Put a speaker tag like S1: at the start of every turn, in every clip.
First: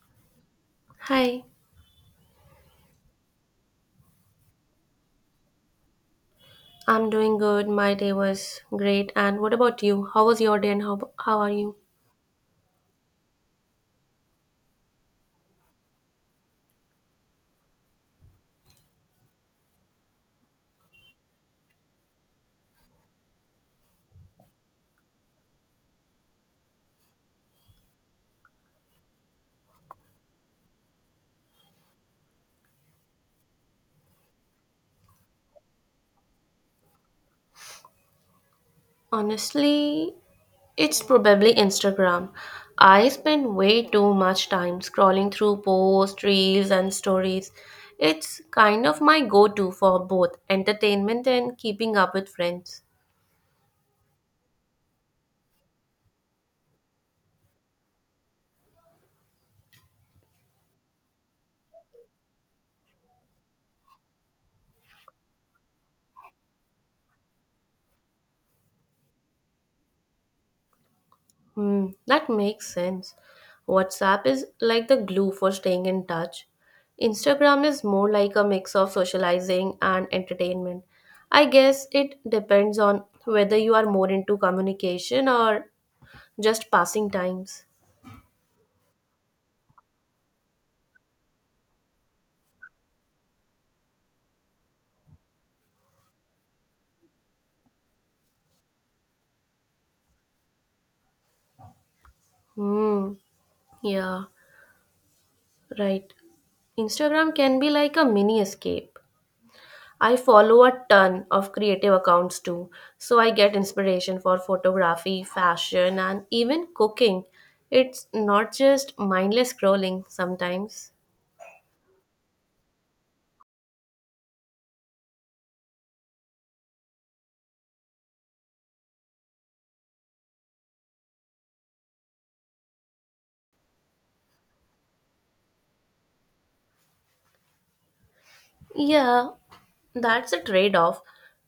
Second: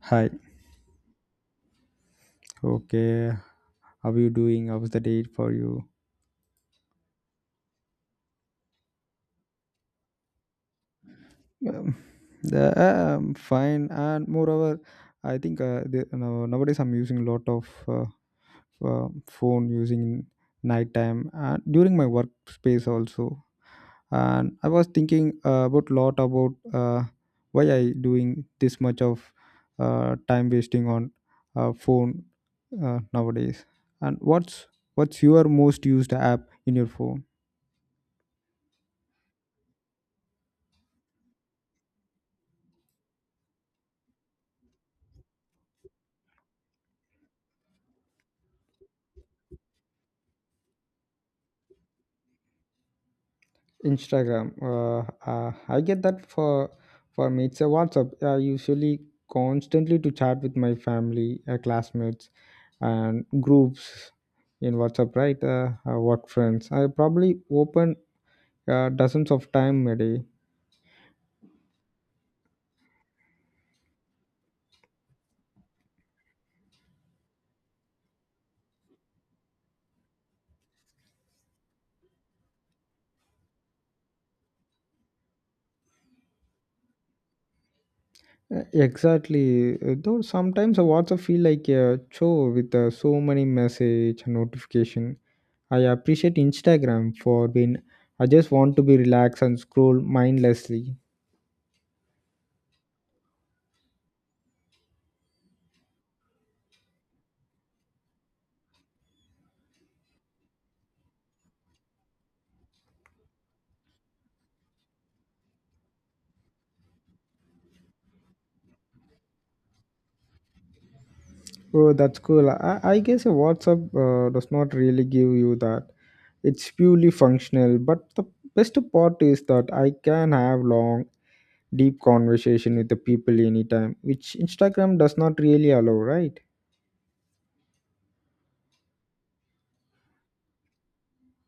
S1: Hi.
S2: Hi,
S1: Okay. How you doing? How's the date for you?
S2: I'm doing good. My day was great. And what about you? How was your day and how are you?
S1: Um, I'm fine. And moreover, I think nowadays I'm using a lot of phone using in nighttime and during my workspace also. And I was thinking about lot about why I doing this much of time wasting on phone nowadays. And what's your most used app in your phone?
S2: Honestly, it's probably Instagram. I spend way too much time scrolling through posts, reels, and stories. It's kind of my go to for both entertainment and keeping up with friends.
S1: Instagram. I get that for me. It's a WhatsApp. I usually constantly to chat with my family, classmates, and groups in WhatsApp. Right, work friends. I probably open dozens of time a day.
S2: Hmm, that makes sense. WhatsApp is like the glue for staying in touch. Instagram is more like a mix of socializing and entertainment. I guess it depends on whether you are more into communication or just passing times.
S1: Exactly. Though sometimes a WhatsApp feel like a chore with so many message and notification. I appreciate Instagram for being. I just want to be relaxed and scroll mindlessly.
S2: Hmm, yeah, right. Instagram can be like a mini escape. I follow a ton of creative accounts too, so I get inspiration for photography, fashion, and even cooking. It's not just mindless scrolling sometimes.
S1: Oh, that's cool. I guess a WhatsApp does not really give you that. It's purely functional. But the best part is that I can have long, deep conversation with the people anytime, which Instagram does not really allow, right?
S2: Yeah, that's a trade off.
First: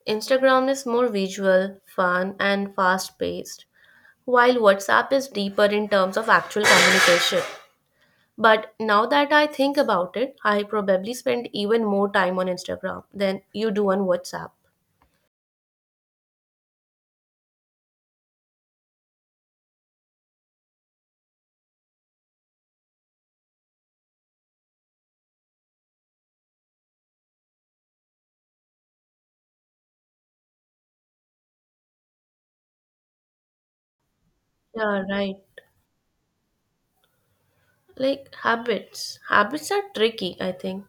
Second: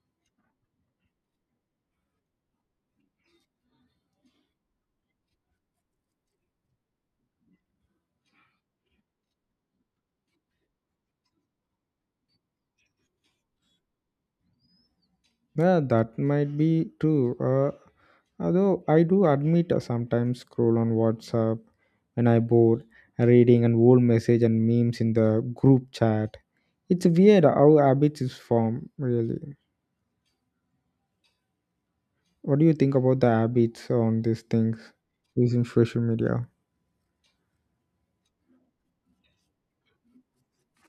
S2: Instagram is more visual, fun, and fast paced, while WhatsApp is deeper in terms of actual communication. But now that I think about it, I probably spend even more time on Instagram than you do on WhatsApp.
S1: Yeah, that might be true. Although I do admit I sometimes scroll on WhatsApp when I bored, reading an old message and memes in the group chat. It's weird how habits is formed, really. What do you think about the habits on these things
S2: Yeah, right.
S1: using social media?
S2: Habits are tricky, I think.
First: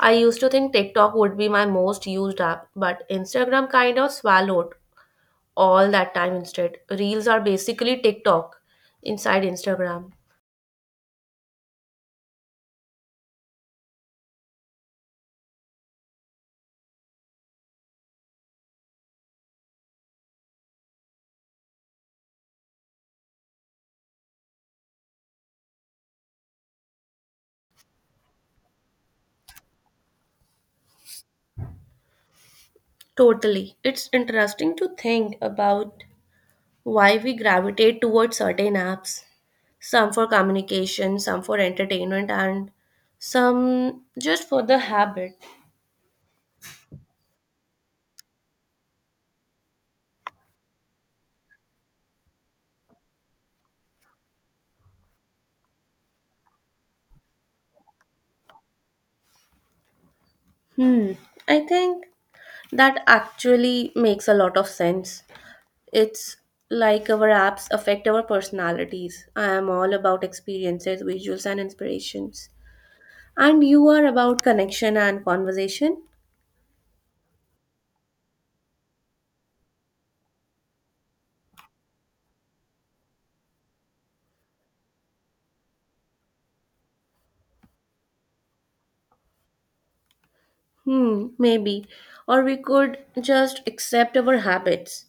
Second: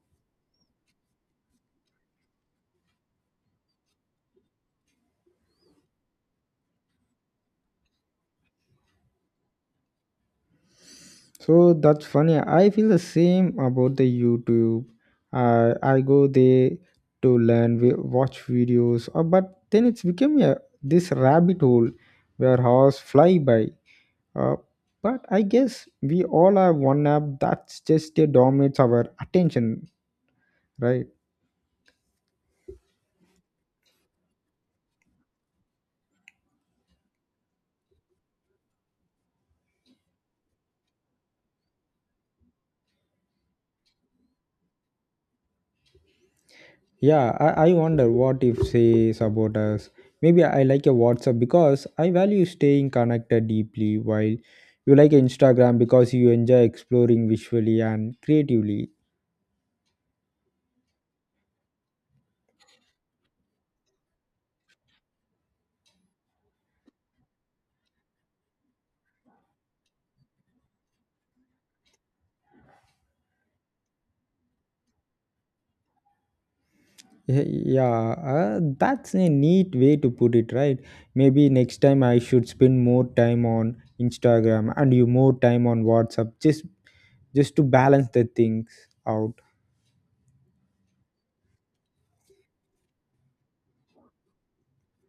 S2: I used to think TikTok would be my most used app, but Instagram kind of swallowed all that time instead. Reels are basically TikTok inside Instagram.
S1: So that's funny. I feel the same about the YouTube. I go there to learn, we watch videos, but then it's become a this rabbit hole where hours fly by. Uh, but I guess we all have one app that's just dominates our attention, right?
S2: Totally. It's interesting to think about why we gravitate towards certain apps, some for communication, some for entertainment, and some just for the habit.
S1: Yeah, I wonder what if say about. Maybe I like a WhatsApp because I value staying connected deeply, while you like Instagram because you enjoy exploring visually and creatively.
S2: Hmm. I think that actually makes a lot of sense. It's like our apps affect our personalities. I am all about experiences, visuals, and inspirations. And you are about connection and conversation?
S1: Y- Yeah, that's a neat way to put it, right? Maybe next time I should spend more time on Instagram and you more time on WhatsApp just to balance the things out.
S2: Hmm, maybe. Or we could just accept our habits.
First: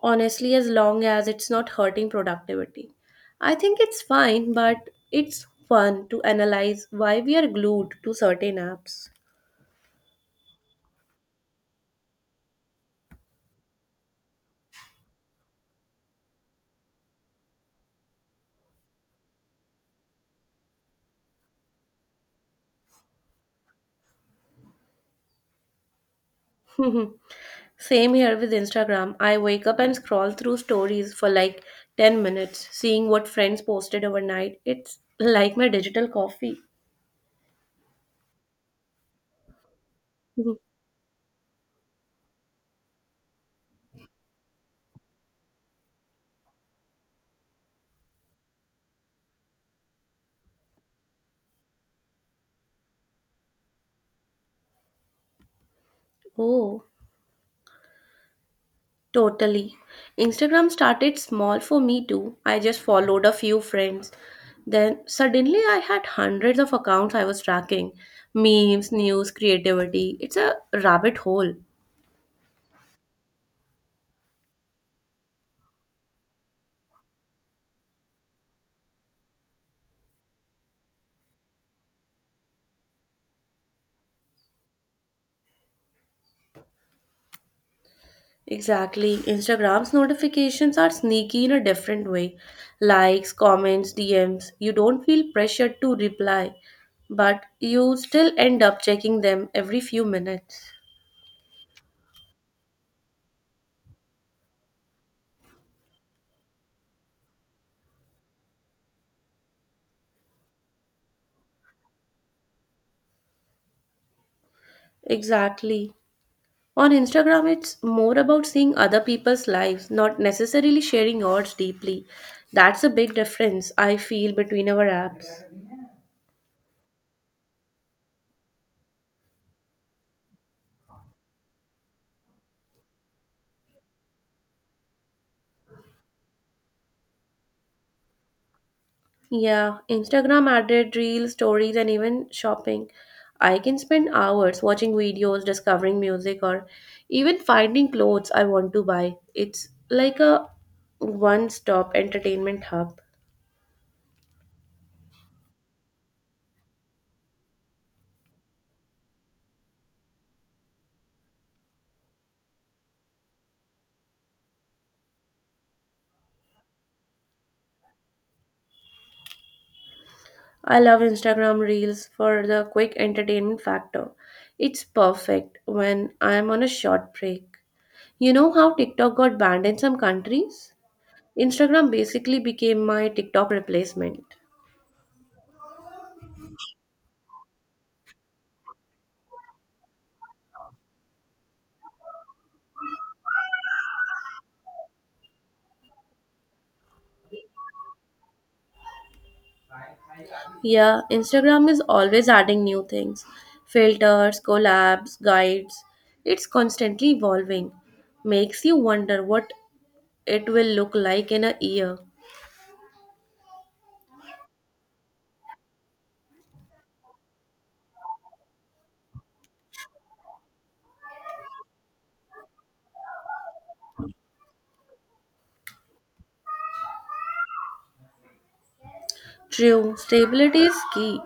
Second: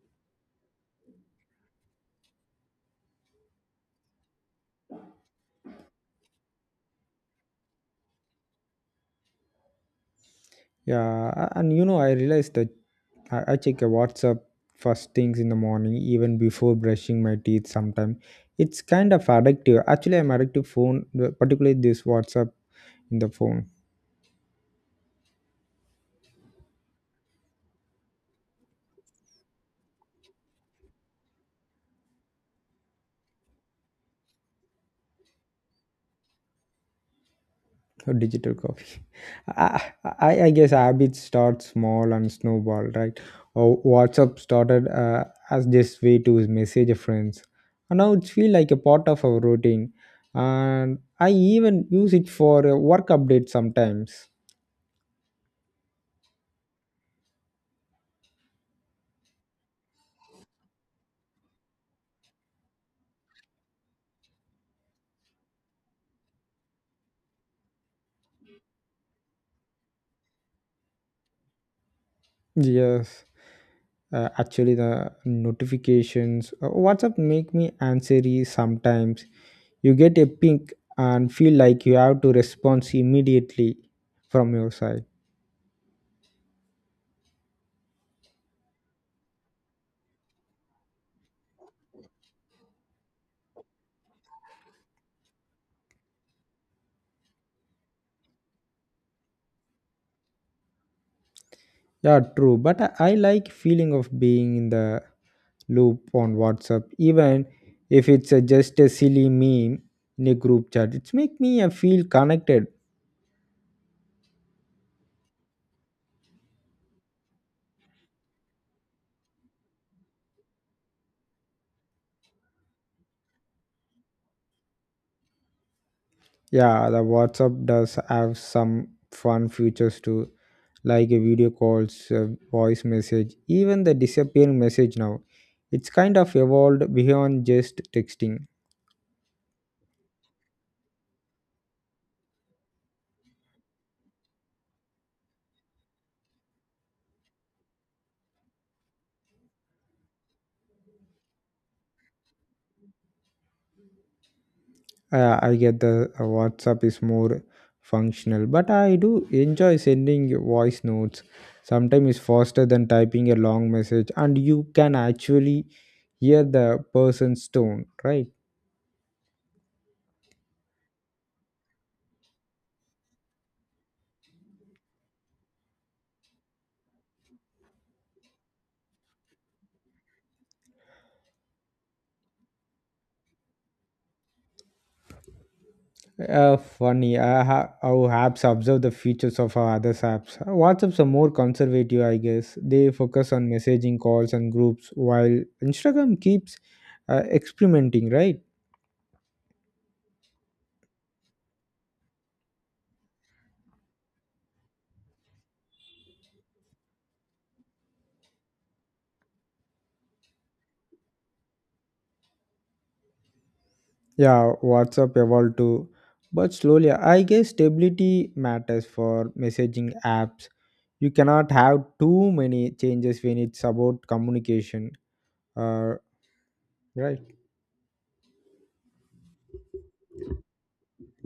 S2: Honestly, as long as it's not hurting productivity. I think it's fine, but it's fun to analyze why we are glued to certain apps.
S1: Yeah, and you know I realized that I check a WhatsApp first things in the morning, even before brushing my teeth. Sometimes it's kind of addictive. Actually, I'm addicted to phone, particularly this WhatsApp in the phone.
S2: Same here with Instagram. I wake up and scroll through stories for like 10 minutes, seeing what friends posted overnight. It's like my digital coffee.
S1: Or digital coffee. I, I
S2: Mhm.
S1: guess habits start small and snowball, right? Or WhatsApp started as this way to message friends, and now it feels like a part of our routine. And I even use it for work updates sometimes.
S2: Oh, totally. Instagram started small for me too. I just followed a few friends. Then suddenly I had hundreds of accounts I was tracking memes, news, creativity. It's a rabbit hole.
S1: Yes. Actually, the notifications, WhatsApp, make me answery sometimes. You get a ping and feel like you have to respond immediately from your side.
S2: Exactly. Instagram's notifications are sneaky in a different way. Likes, comments, DMs. You don't feel pressured to reply, but you still end up checking them every few minutes.
S1: Yeah, true, but I like feeling of being in the loop on WhatsApp, even if it's just a silly meme in a group chat, it's make me feel connected.
S2: Exactly. On Instagram, it's more about seeing other people's lives, not necessarily sharing yours deeply. That's a big difference I feel between our apps.
S1: Yeah, the WhatsApp does have some fun features too, like a video calls, voice message, even the disappearing message now. It's kind of evolved beyond just texting.
S2: Yeah, Instagram added reels, stories, and even shopping. I can spend hours watching videos, discovering music, or even finding clothes I want to buy. It's like a one stop entertainment hub.
S1: I get the WhatsApp is more functional, but I do enjoy sending voice notes. Sometimes it's faster than typing a long message, and you can actually hear the person's tone, right?
S2: I love Instagram reels for the quick entertainment factor. It's perfect when I'm on a short break. You know how TikTok got banned in some countries? Instagram basically became my TikTok replacement.
S1: Funny. How apps observe the features of our other apps. WhatsApp's are more conservative, I guess. They focus on messaging, calls, and groups, while Instagram keeps experimenting, right?
S2: Yeah, Instagram is always adding new things filters, collabs, guides. It's constantly evolving. Makes you wonder what it will look like in a year.
S1: Yeah, WhatsApp evolved too, but slowly. I guess stability matters for messaging apps. You cannot have too many changes when it's about communication. Uh, right.
S2: True, stability is key.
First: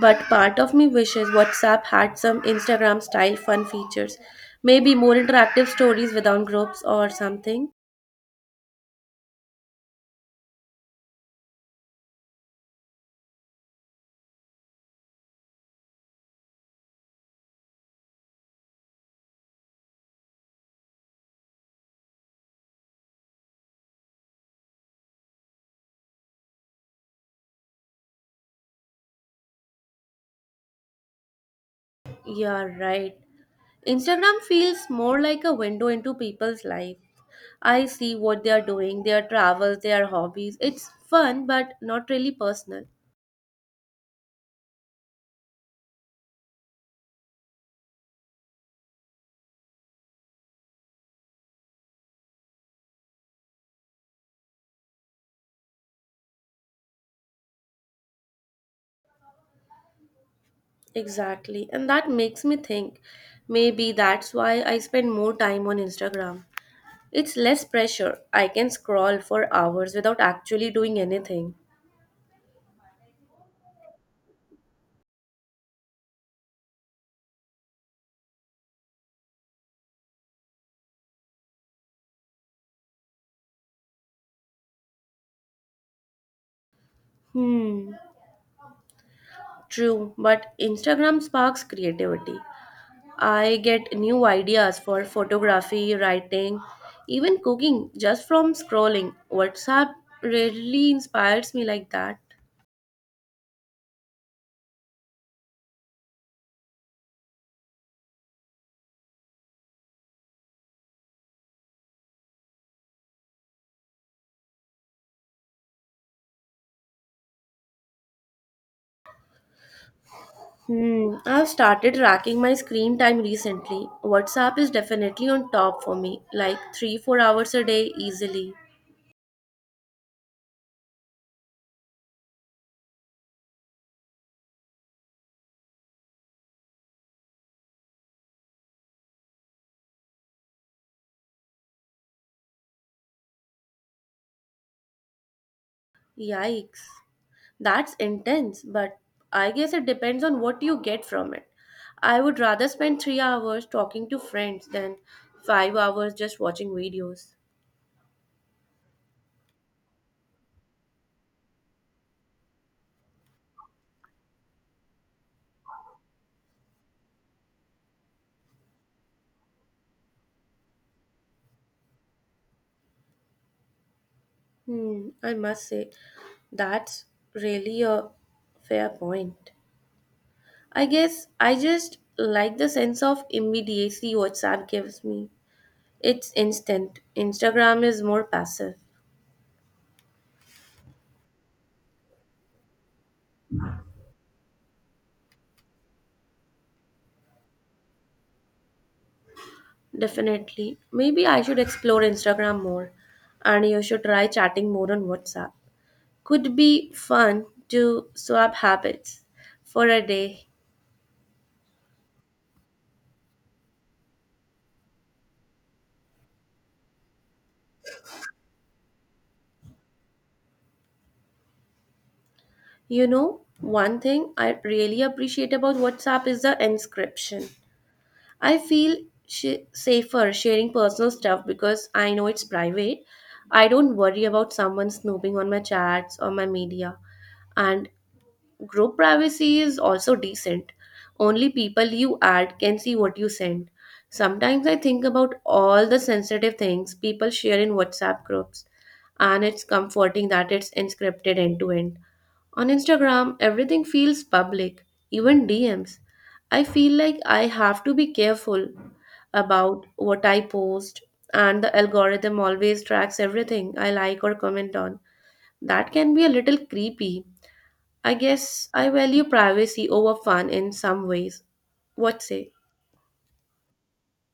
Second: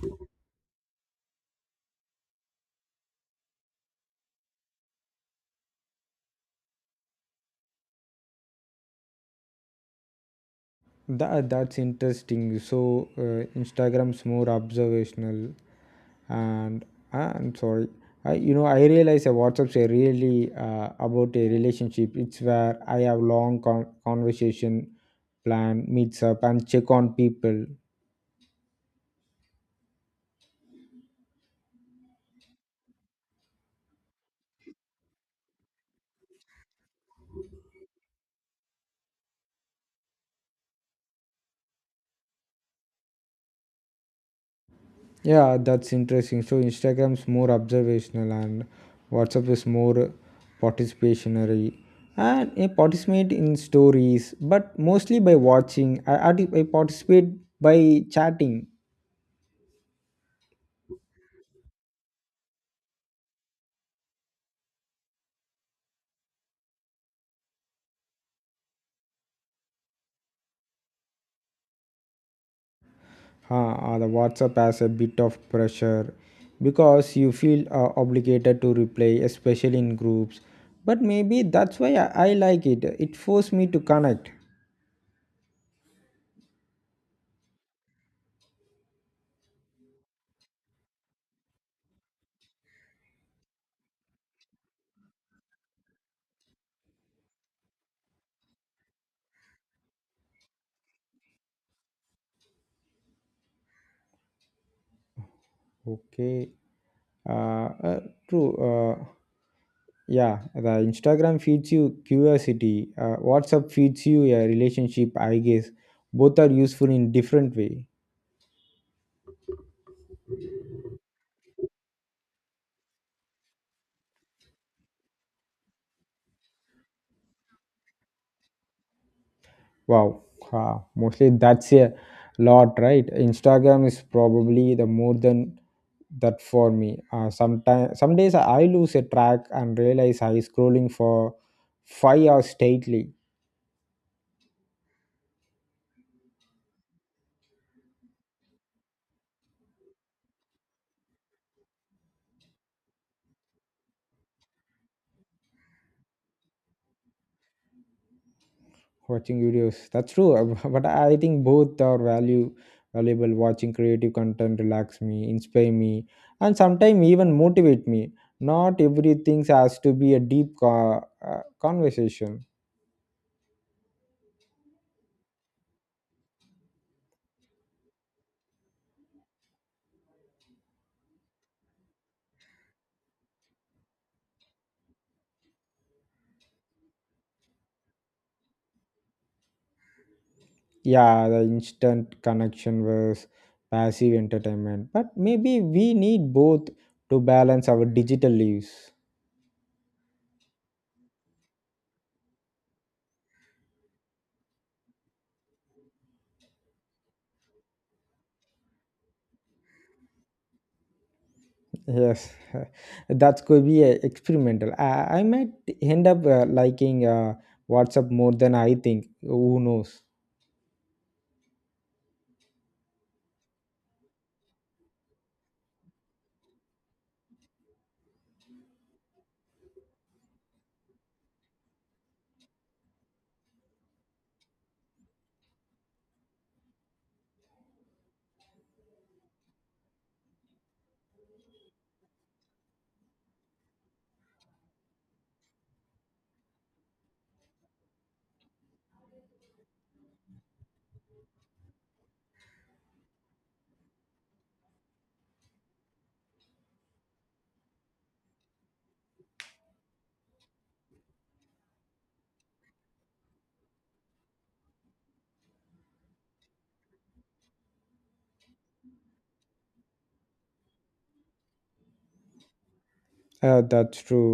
S2: But part of me wishes WhatsApp had some Instagram style fun features. Maybe more interactive stories without groups or something.
S1: That's interesting. So Instagram's more observational and I'm sorry. I you know i realize a WhatsApp's a really about a relationship. It's where I have long conversation, plan meets up, and check on people.
S2: Yeah, right. Instagram feels more like a window into people's life. I see what they are doing, their travels, their hobbies. It's fun, but not really personal.
S1: Yeah, that's interesting. So Instagram's more observational and WhatsApp is more participationary. And I participate in stories but mostly by watching. I participate by chatting.
S2: Exactly. And that makes me think maybe that's why I spend more time on Instagram. It's less pressure. I can scroll for hours without actually doing anything.
S1: The WhatsApp has a bit of pressure because you feel obligated to reply, especially in groups. But maybe that's why I like it. It forced me to connect.
S2: Hmm. True, but Instagram sparks creativity. I get new ideas for photography, writing, even cooking just from scrolling. WhatsApp rarely inspires me like that.
S1: Okay. Uh, uh, True. Yeah, the Instagram feeds you curiosity. WhatsApp feeds you a relationship. I guess both are useful in different way.
S2: Hmm, I've started tracking my screen time recently. WhatsApp is definitely on top for me, like 3 4 hours a day easily.
S1: Wow, wow. Mostly that's a lot, right? Instagram is probably the more than that for me. Sometimes, some days I lose a track and realize I scrolling for 5 hours straightly
S2: Yikes. That's intense, but I guess it depends on what you get from it. I would rather spend 3 hours talking to friends than 5 hours just watching videos.
S1: watching videos. That's true. But I think both are value valuable. Watching creative content relax me, inspire me, and sometimes even motivate me. Not everything has to be a deep conversation.
S2: Hmm, I must say, that's really a fair point. I guess I just like the sense of immediacy WhatsApp gives me. It's instant. Instagram is more passive.
S1: Yeah, the instant connection was passive entertainment, but maybe we need both to balance our digital lives.
S2: Definitely. Maybe I should explore Instagram more and you should try chatting more on WhatsApp. Could be fun to swap habits for a day.
S1: Yes. That's could be experimental. I might end up liking WhatsApp more than I think. Who knows?
S2: You know, one thing I really appreciate about WhatsApp is the inscription. I feel safer sharing personal stuff because I know it's private. I don't worry about someone snooping on my chats or my media and Group privacy is also decent. Only people you add can see what you send. Sometimes I think about all the sensitive things people share in WhatsApp groups, and it's comforting that it's encrypted end to end. On Instagram, everything feels public, even DMs. I feel like I have to be careful about what I post, and the algorithm always tracks everything I like or comment on. That can be a little creepy. I guess I value privacy over fun in some ways. What say?
S1: That's true.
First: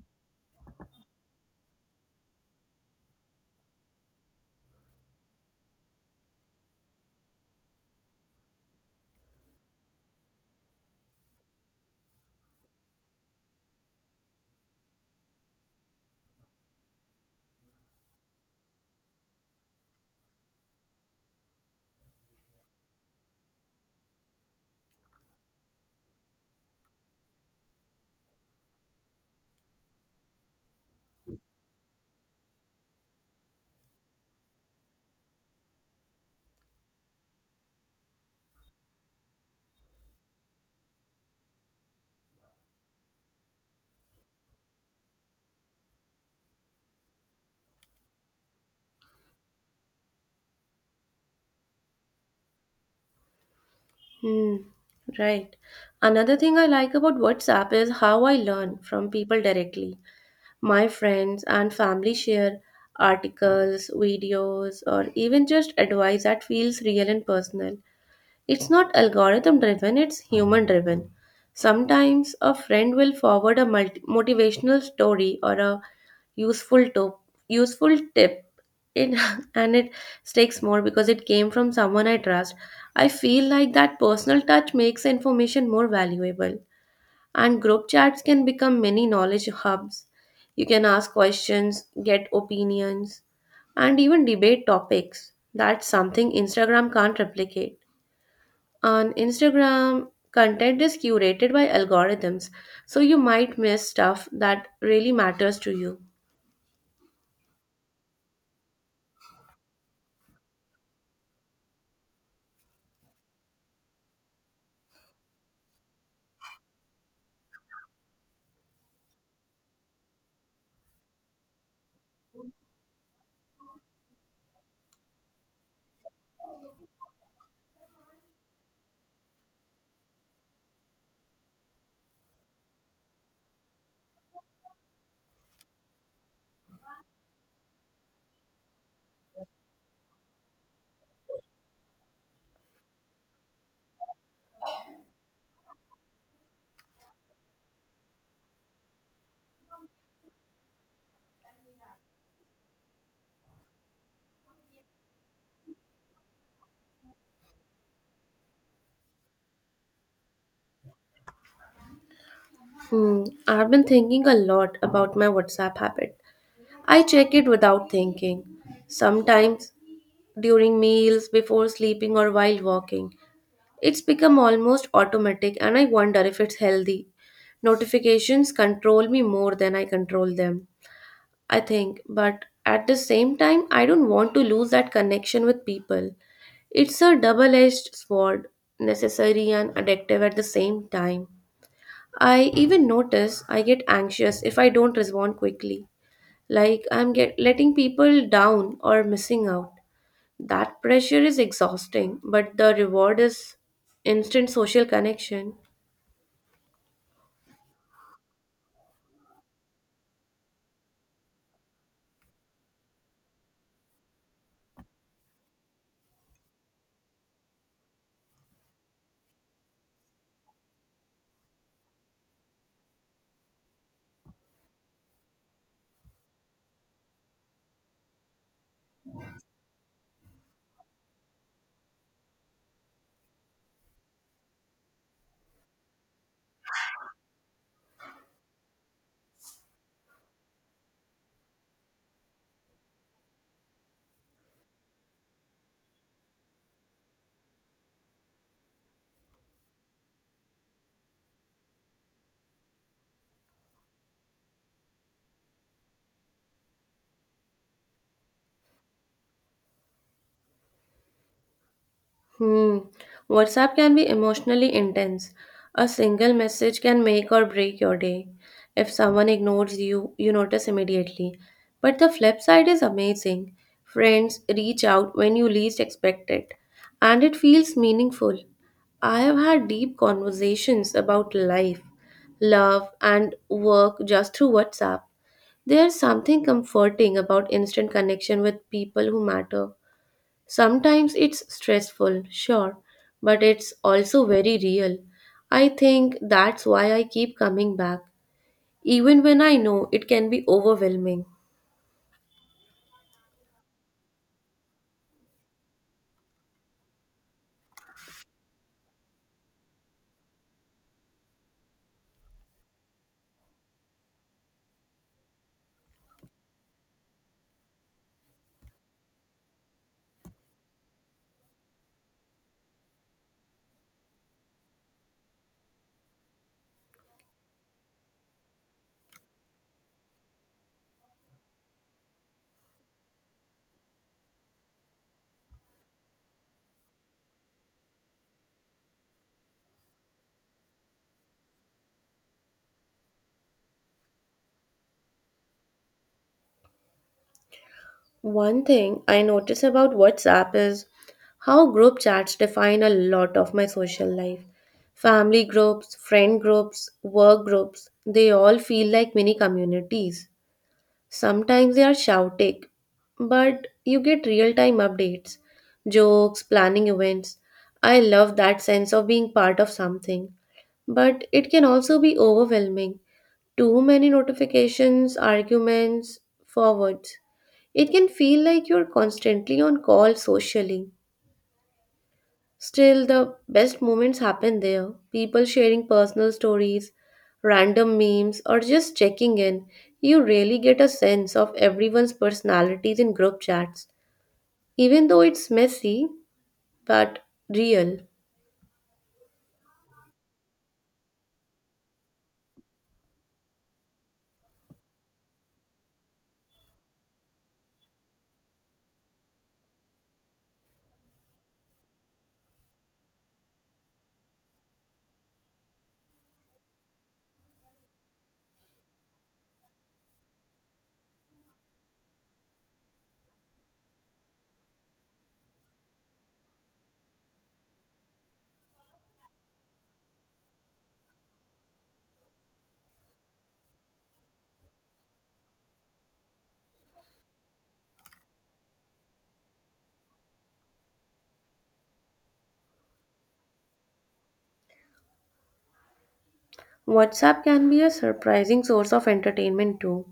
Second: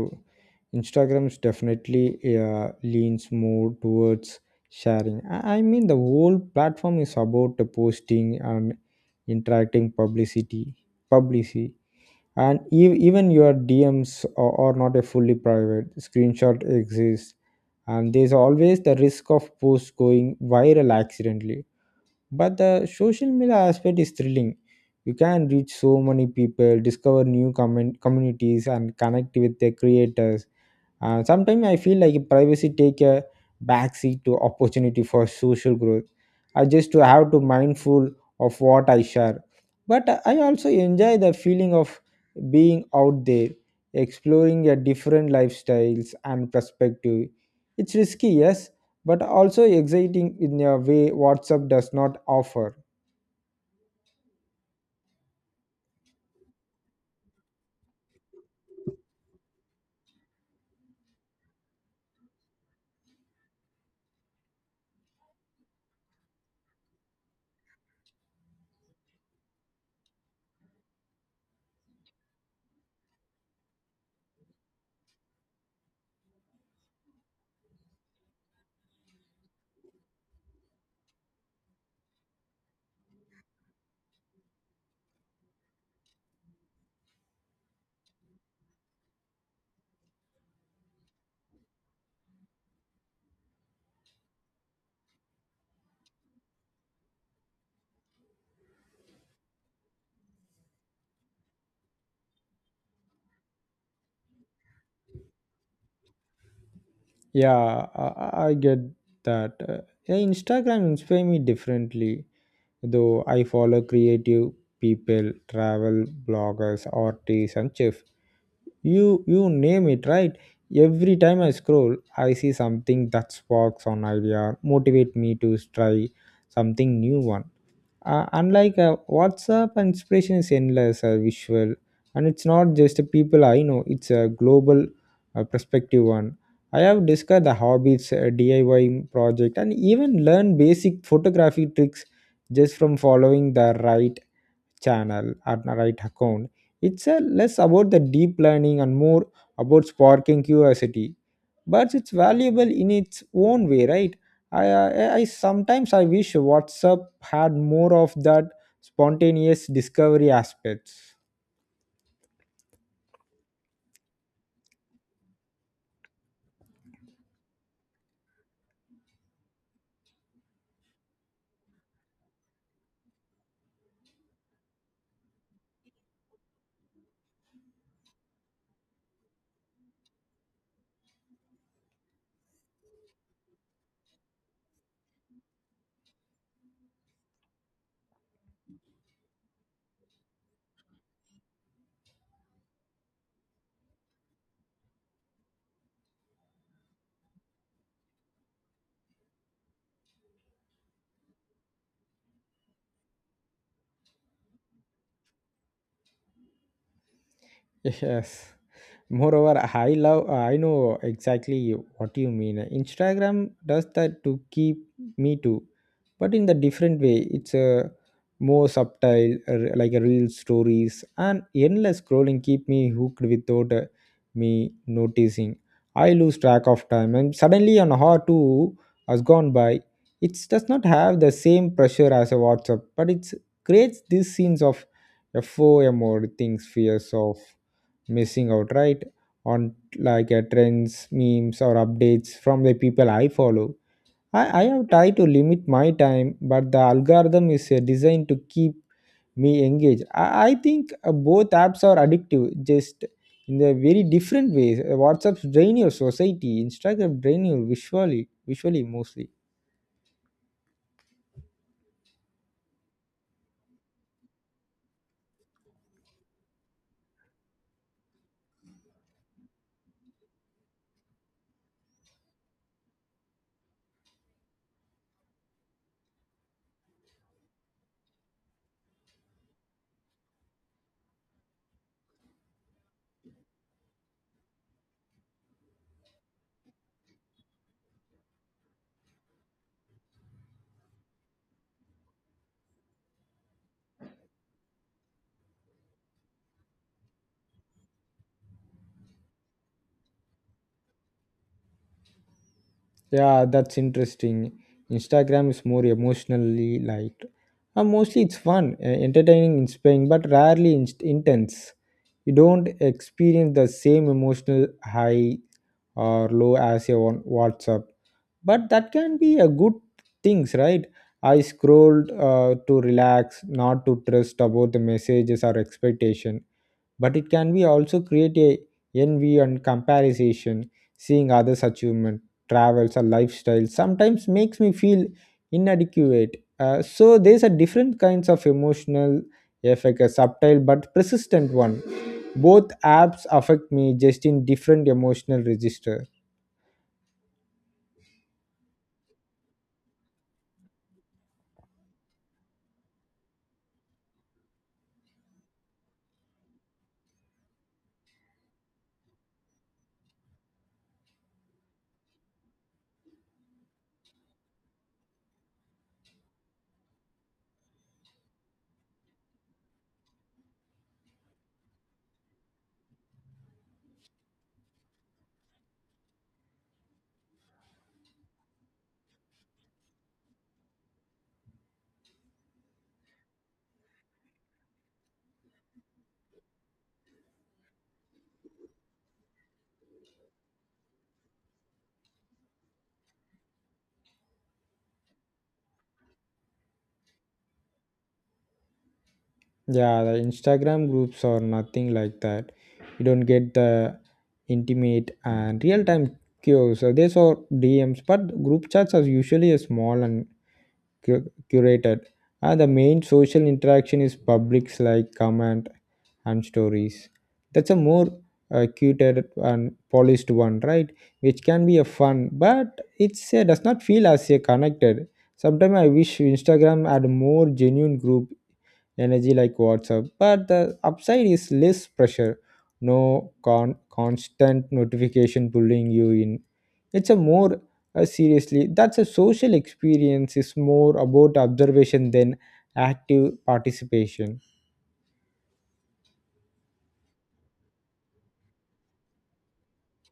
S1: Instagram's definitely leans more towards sharing. I mean the whole platform is about the posting and interacting publicity. Publicity. And even your DMs are not a fully private. Screenshot exists, and there's always the risk of posts going viral accidentally. But the social media aspect is thrilling. You can reach so many people, discover new comment communities, and connect with their creators. Sometimes I feel like privacy take a backseat to opportunity for social growth. I just to have to mindful of what I share. But I also enjoy the feeling of being out there, exploring a different lifestyles and perspective. It's risky, yes, but also exciting in a way WhatsApp does not offer.
S2: Hmm, right. Another thing I like about WhatsApp is how I learn from people directly. My friends and family share articles, videos, or even just advice that feels real and personal. It's not algorithm driven, it's human driven. Sometimes a friend will forward a motivational story or a useful, to- useful tip it and it sticks more because it came from someone I trust. I feel like that personal touch makes information more valuable. And group chats can become many knowledge hubs. You can ask questions, get opinions, and even debate topics. That's something Instagram can't replicate. On Instagram, content is curated by algorithms, so you might miss stuff that really matters to you.
S1: Yeah, I get that. Yeah, Instagram inspires me differently. Though I follow creative people, travel bloggers, artists, and chefs. You name it, right? Every time I scroll, I see something that sparks an idea, motivate me to try something new one, unlike WhatsApp, inspiration is endless, visual, and it's not just the people I know, it's a global perspective one. I have discovered the hobbies, DIY project, and even learn basic photography tricks just from following the right channel or the right account. It's less about the deep learning and more about sparking curiosity, but it's valuable in its own way, right? I sometimes I wish WhatsApp had more of that spontaneous discovery aspects.
S2: Hmm, I've been thinking a lot about my WhatsApp habit. I check it without thinking. Sometimes during meals, before sleeping, or while walking. It's become almost automatic, and I wonder if it's healthy. Notifications control me more than I control them, I think, but at the same time, I don't want to lose that connection with people. It's a double edged sword, necessary and addictive at the same time. I even notice I get anxious if I don't respond quickly like letting people down or missing out. That pressure is exhausting, but the reward is instant social connection.
S1: Yes. Moreover, I love, I know exactly what you mean. Instagram does that to keep me too, but in the different way. It's a more subtle, like a real stories and endless scrolling keep me hooked without me noticing. I lose track of time and suddenly an hour two has gone by. It does not have the same pressure as a WhatsApp, but it creates this sense of FOMO, or things fears of missing out, right? On, like, trends memes or updates from the people I follow. I have tried to limit my time, but the algorithm is designed to keep me engaged. I think both apps are addictive just in the very different ways. WhatsApp's drain your society. Instagram drain you visually mostly.
S2: Hmm. WhatsApp can be emotionally intense. A single message can make or break your day. If someone ignores you, you notice immediately. But the flip side is amazing. Friends reach out when you least expect it, and it feels meaningful. I have had deep conversations about life, love, and work just through WhatsApp. There's something comforting about instant connection with people who matter. Sometimes it's stressful, sure, but it's also very real. I think that's why I keep coming back, even when I know it can be overwhelming.
S1: Yeah, that's interesting. Instagram is more emotionally light. Mostly it's fun, entertaining, inspiring, but rarely inst intense. You don't experience the same emotional high or low as your on WhatsApp. But that can be a good things, right? I scrolled to relax, not to trust about the messages or expectation, but it can be also create a envy and comparison, seeing others achievement, travels or lifestyle, sometimes makes me feel inadequate. So there's a different kinds of emotional effect, a subtle but persistent one, both apps affect me just in different emotional register.
S2: One thing I notice about WhatsApp is how group chats define a lot of my social life. Family groups, friend groups, work groups, they all feel like mini communities. Sometimes they are shouting, but you get real time updates, jokes, planning events. I love that sense of being part of something, but it can also be overwhelming. Too many notifications, arguments, forwards. It can feel like you're constantly on call socially. Still, the best moments happen there. People sharing personal stories, random memes, or just checking in. You really get a sense of everyone's personalities in group chats. Even though it's messy, but real.
S1: Yeah, the Instagram groups are nothing like that. You don't get the intimate and real-time cues, so these are DMs, but group chats are usually a small and curated. And the main social interaction is publics like comment and stories. That's a more curated and polished one, right? Which can be a fun, but it's does not feel as connected. Sometimes I wish Instagram had more genuine group energy like WhatsApp. But the upside is less pressure, no constant notification pulling you in. It's a more seriously that's a social experience is more about observation than active participation.
S2: WhatsApp can be a surprising source of entertainment too.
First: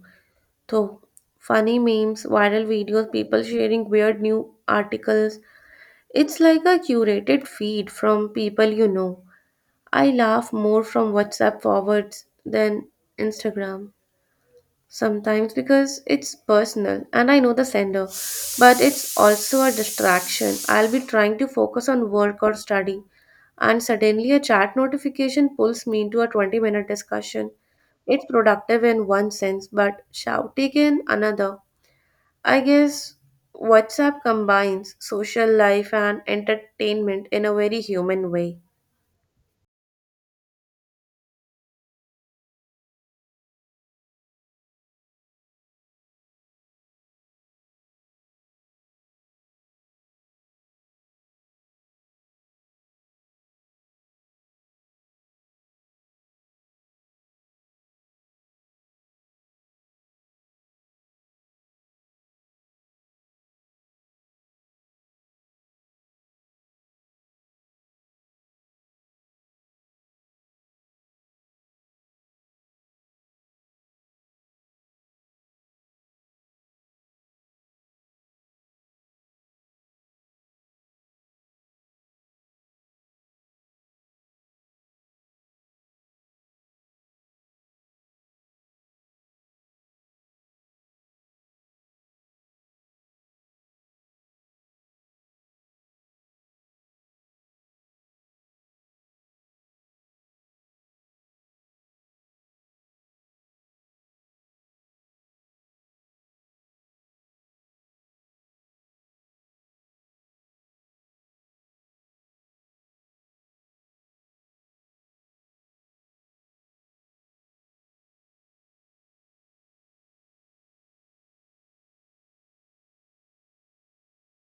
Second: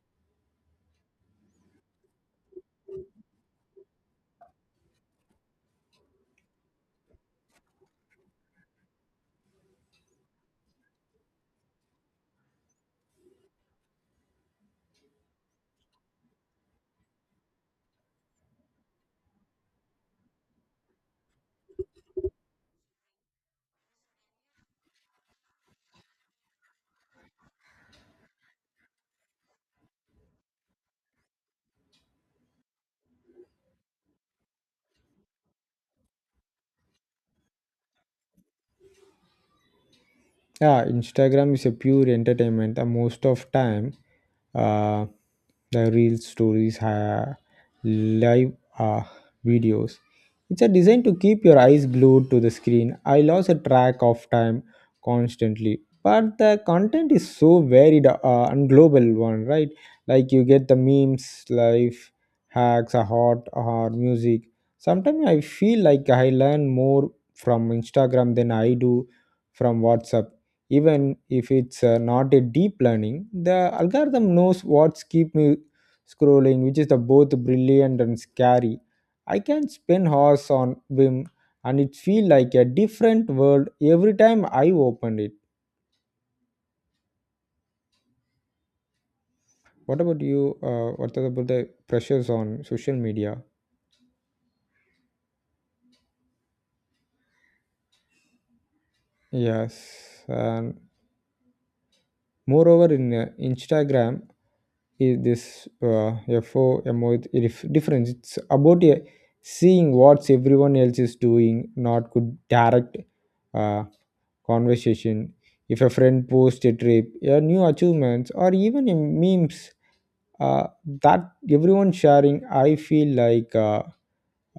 S2: Though funny memes, viral videos, people sharing weird new articles, it's like a curated feed from people you know. I laugh more from WhatsApp forwards than Instagram sometimes because it's personal and I know the sender, but it's also a distraction. I'll be trying to focus on work or study, and suddenly a chat notification pulls me into a 20-minute discussion. It's productive in one sense, but shouty in another. I guess WhatsApp combines social life and entertainment in a very human way.
S1: Yeah, Instagram is a pure entertainment the most of time. uh, the real stories, live, uh, videos. It's a design to keep your eyes glued to the screen. I lost a track of time constantly. But the content is so varied, and global one, right? Like you get the memes, life hacks, a hot or music. Sometimes I feel like I learn more from Instagram than I do from WhatsApp. Even if it's not a deep learning, the algorithm knows what's keep me scrolling, which is the both brilliant and scary. I can spend hours on Vim and it feel like a different world every time I opened it. What about you? What about the pressures on social media? Yes, and moreover in Instagram is this, uh, fo difference. It's about seeing what everyone else is doing, not good direct uh, conversation. If a friend posts a trip, a new achievements, or even a memes, uh, that everyone sharing, I feel like,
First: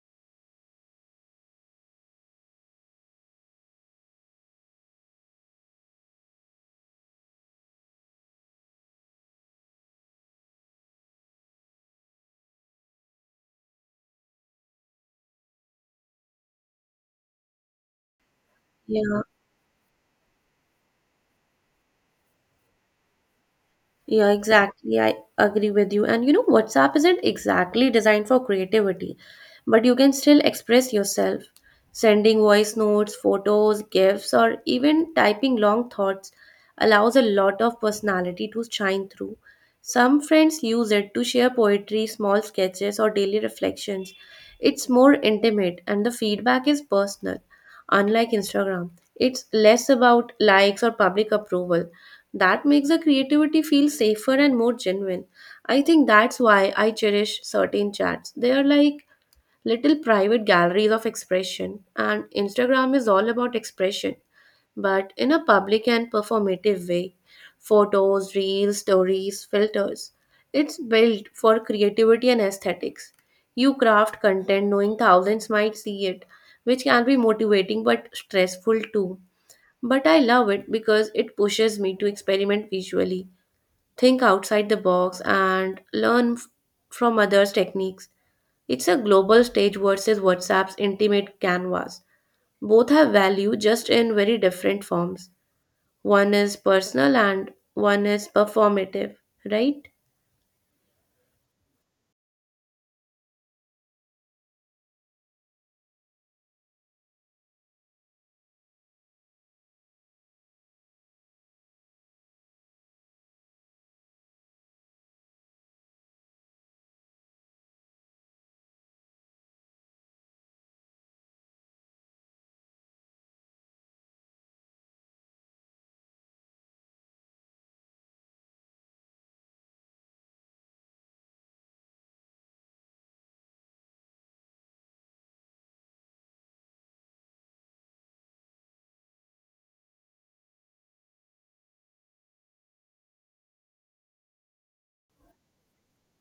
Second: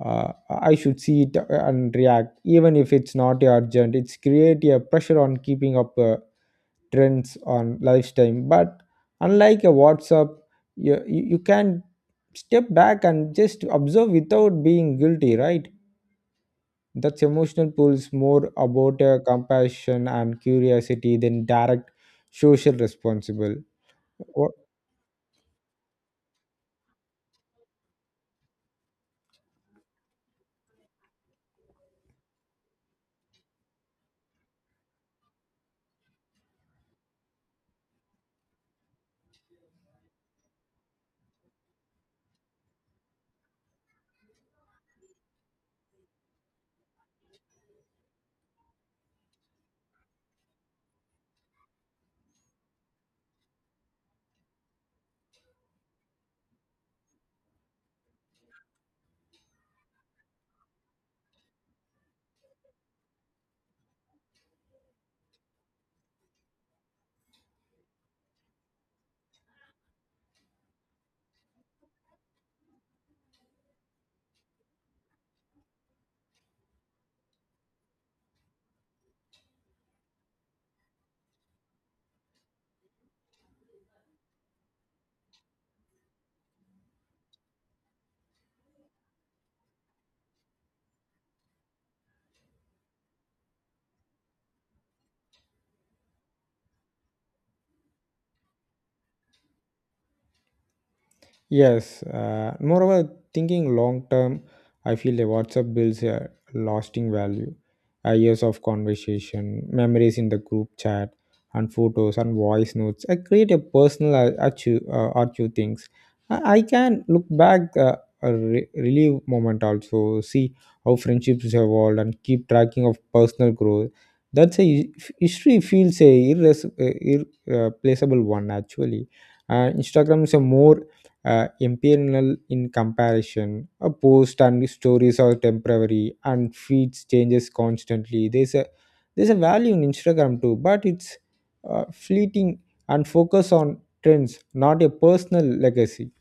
S1: uh, I should see it and react even if it's not urgent. It's create a pressure on keeping up, trends on lifestyle. But unlike a WhatsApp, you can step back and just observe without being guilty, right? That's emotional pull is more about,
S2: Yeah.
S1: compassion and curiosity than direct social responsible.
S2: Yeah, exactly. I agree with you. And you know, WhatsApp isn't exactly designed for creativity, but you can still express yourself, sending voice notes, photos, gifs, or even typing long thoughts allows a lot of personality to shine through. Some friends use it to share poetry, small sketches, or daily reflections. It's more intimate and the feedback is personal, unlike Instagram. It's less about likes or public approval that makes the creativity feel safer and more genuine. I think that's why I cherish certain chats. They are like little private galleries of expression, and Instagram is all about expression, but in a public and performative way. Photos, reels, stories, filters. It's built for creativity and aesthetics. You craft content knowing thousands might see it, which can be motivating but stressful too. But I love it because it pushes me to experiment visually, think outside the box, and learn from others' techniques. It's a global stage versus WhatsApp's intimate canvas. Both have value just in very different forms. One is personal and one is performative, right?
S1: Yes, moreover, thinking long term, I feel the WhatsApp builds a lasting value. Years of conversation, memories in the group chat, and photos and voice notes. I create a personal archive, archive things. I can look back, a relief moment also, see how friendships have evolved, and keep tracking of personal growth. That's a history feels a irreplaceable one actually. Instagram is a more imperial in comparison. A post and stories are temporary and feeds changes constantly. There's a value in Instagram too, but it's fleeting and focus on trends, not a personal legacy.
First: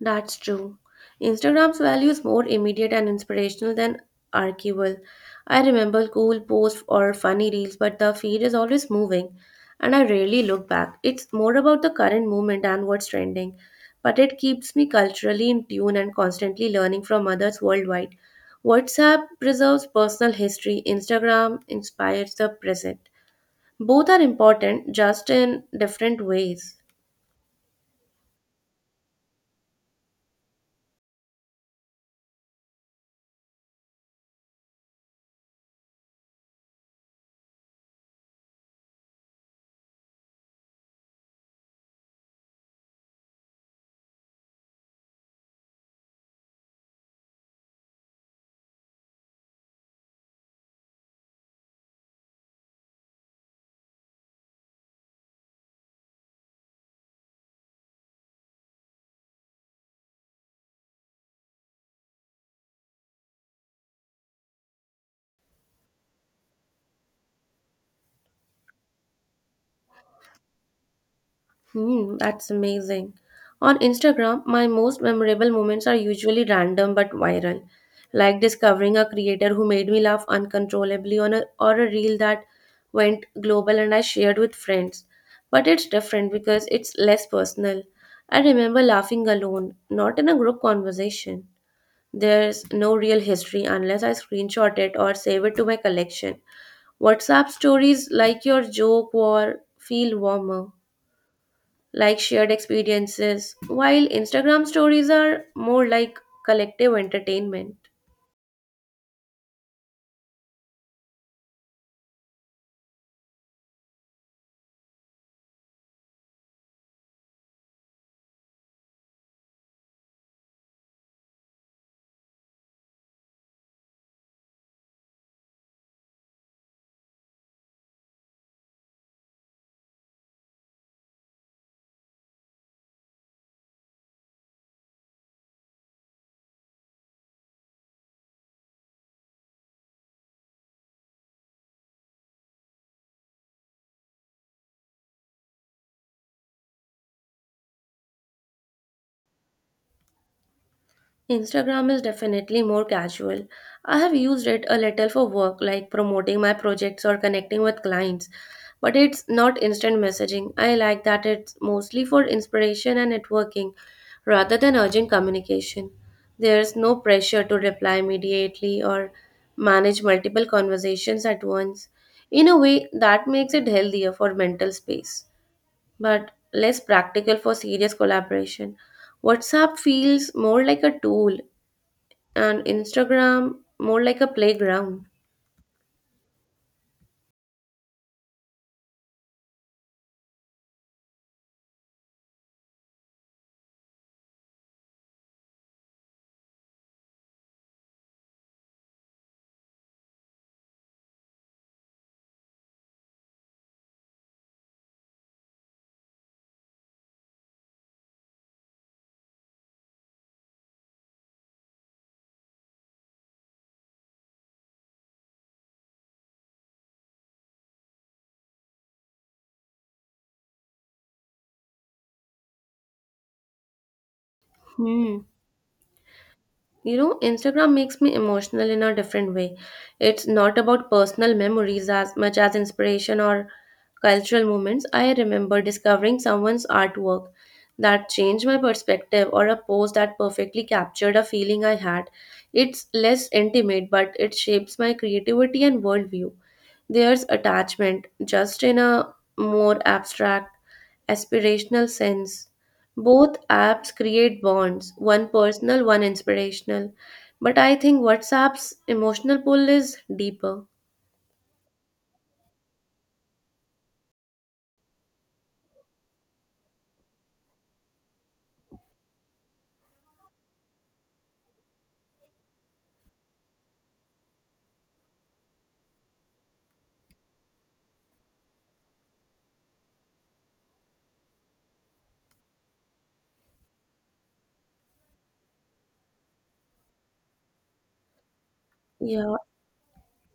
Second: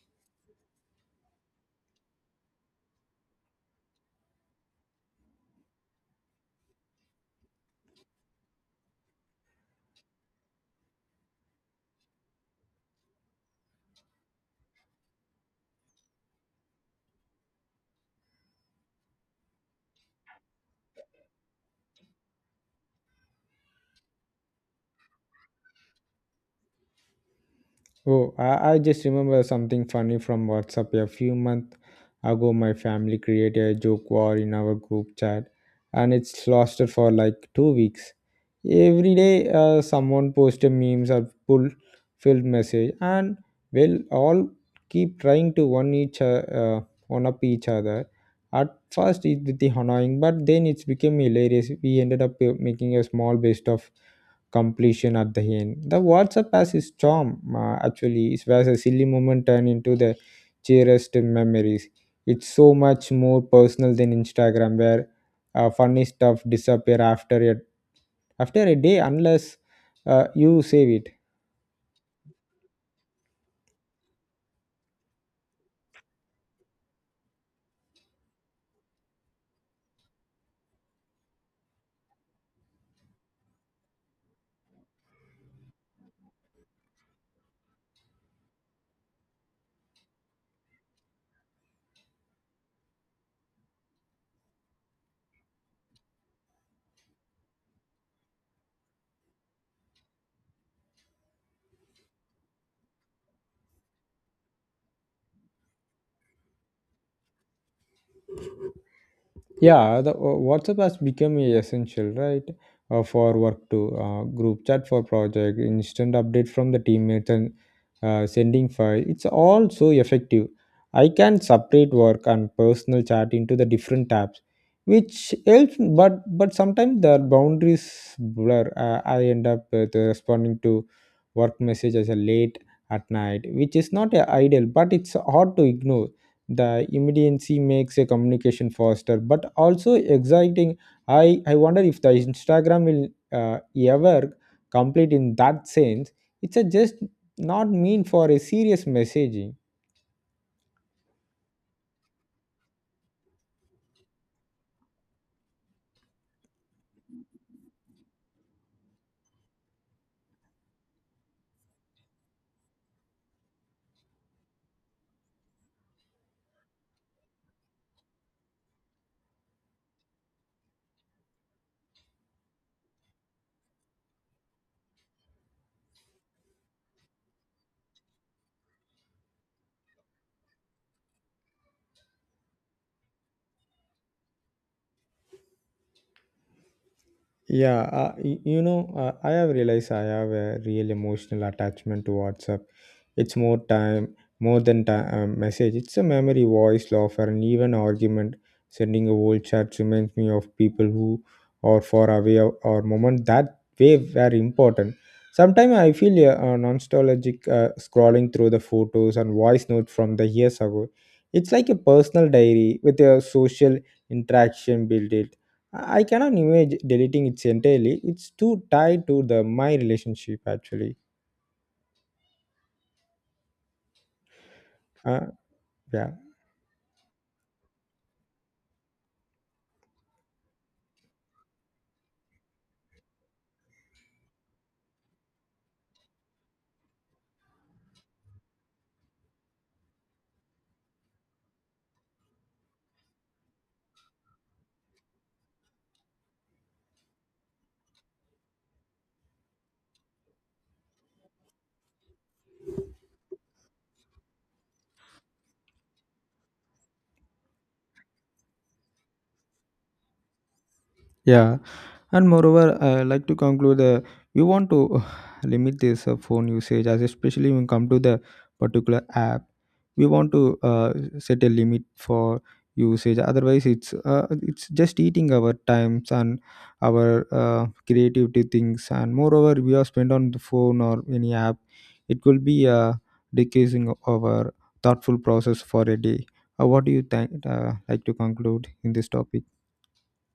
S2: That's true. Instagram's value is more immediate and inspirational than archival. I remember cool posts or funny reels, but the feed is always moving and I rarely look back. It's more about the current moment and what's trending, but it keeps me culturally in tune and constantly learning from others worldwide. WhatsApp preserves personal history, Instagram inspires the present. Both are important, just in different ways.
S1: Oh, I just remember something funny from WhatsApp a few months ago. My family created a joke war in our group chat, and it's lasted for like 2 weeks. Every day, someone posted memes or pull filled message, and we'll all keep trying to one each one up each other. At first, it was annoying, but then it's became hilarious. We ended up making a small best of completion at the end. The WhatsApp has its charm, actually, it's where a silly moment turned into the cheeriest memories. It's so much more personal than Instagram, where funny stuff disappear after a day unless you save it.
S2: Hmm, that's amazing. On Instagram, my most memorable moments are usually random but viral, like discovering a creator who made me laugh uncontrollably on a or a reel that went global and I shared with friends. But it's different because it's less personal. I remember laughing alone, not in a group conversation. There's no real history unless I screenshot it or save it to my collection. WhatsApp stories like your joke war feel warmer like shared experiences, while Instagram stories are more like collective entertainment.
S1: Yeah, the WhatsApp has become essential, right? For work to group chat for project, instant update from the teammates and sending file. It's all so effective. I can separate work and personal chat into the different tabs, which helps. But sometimes the boundaries blur. I end up with, responding to work messages late at night, which is not ideal, but it's hard to ignore. The immediacy makes a communication faster but also exciting. I wonder if the Instagram will uh, ever complete in that sense. It's a just not mean for a serious messaging.
S2: Instagram is definitely more casual. I have used it a little for work, like promoting my projects or connecting with clients, but it's not instant messaging. I like that it's mostly for inspiration and networking rather than urgent communication. There's no pressure to reply immediately or manage multiple conversations at once. In a way, that makes it healthier for mental space, but less practical for serious collaboration. WhatsApp feels more like a tool and Instagram more like a playground.
S1: Yeah, you know, I have realized I have a real emotional attachment to WhatsApp. It's more time, more than time message. It's a memory, voice, laughter, and even argument. Sending a old chat reminds me of people who are far away, or moment that way were important. Sometimes I feel a nostalgic scrolling through the photos and voice notes from the years ago. It's like a personal diary with a social interaction built in. I cannot imagine deleting it entirely. It's too tied to the my relationship actually.
S2: Hmm.
S1: Uh, yeah.
S2: You know, Instagram makes me emotional in a different way. It's not about personal memories as much as inspiration or cultural moments. I remember discovering someone's artwork that changed my perspective or a post that perfectly captured a feeling I had. It's less intimate, but it shapes my creativity and worldview. There's attachment just in a more abstract aspirational sense. Both apps create bonds, one personal, one inspirational. But I think WhatsApp's emotional pull is deeper.
S1: Yeah, and moreover, I like to conclude. We want to limit this phone usage, as especially when come to the particular app, we want to set a limit for usage. Otherwise, it's just eating our times and our creativity things. And moreover, we are spent on the phone or any app, it will be decreasing our thoughtful process for a day. What do you think? Like to conclude in this
S2: Yeah,
S1: topic?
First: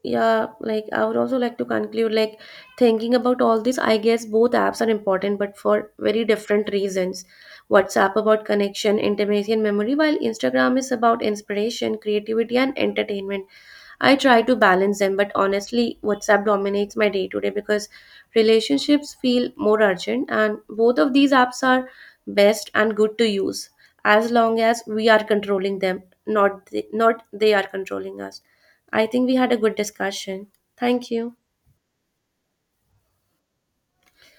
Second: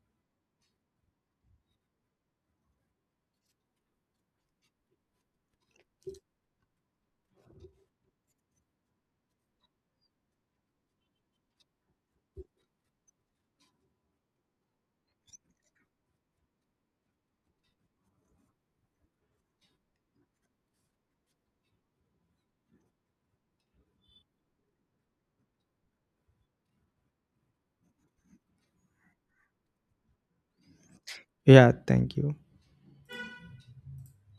S2: yeah, like I would also like to conclude like thinking about all this, I guess both apps are important, but for very different reasons. WhatsApp about connection, intimacy, and memory, while Instagram is about inspiration, creativity, and entertainment. I try to balance them, but honestly, WhatsApp dominates my day to day because relationships feel more urgent, and both of these apps are best and good to use as long as we are controlling them, not they are controlling us. I think we had a good discussion. Thank you.
S1: Yeah, thank you.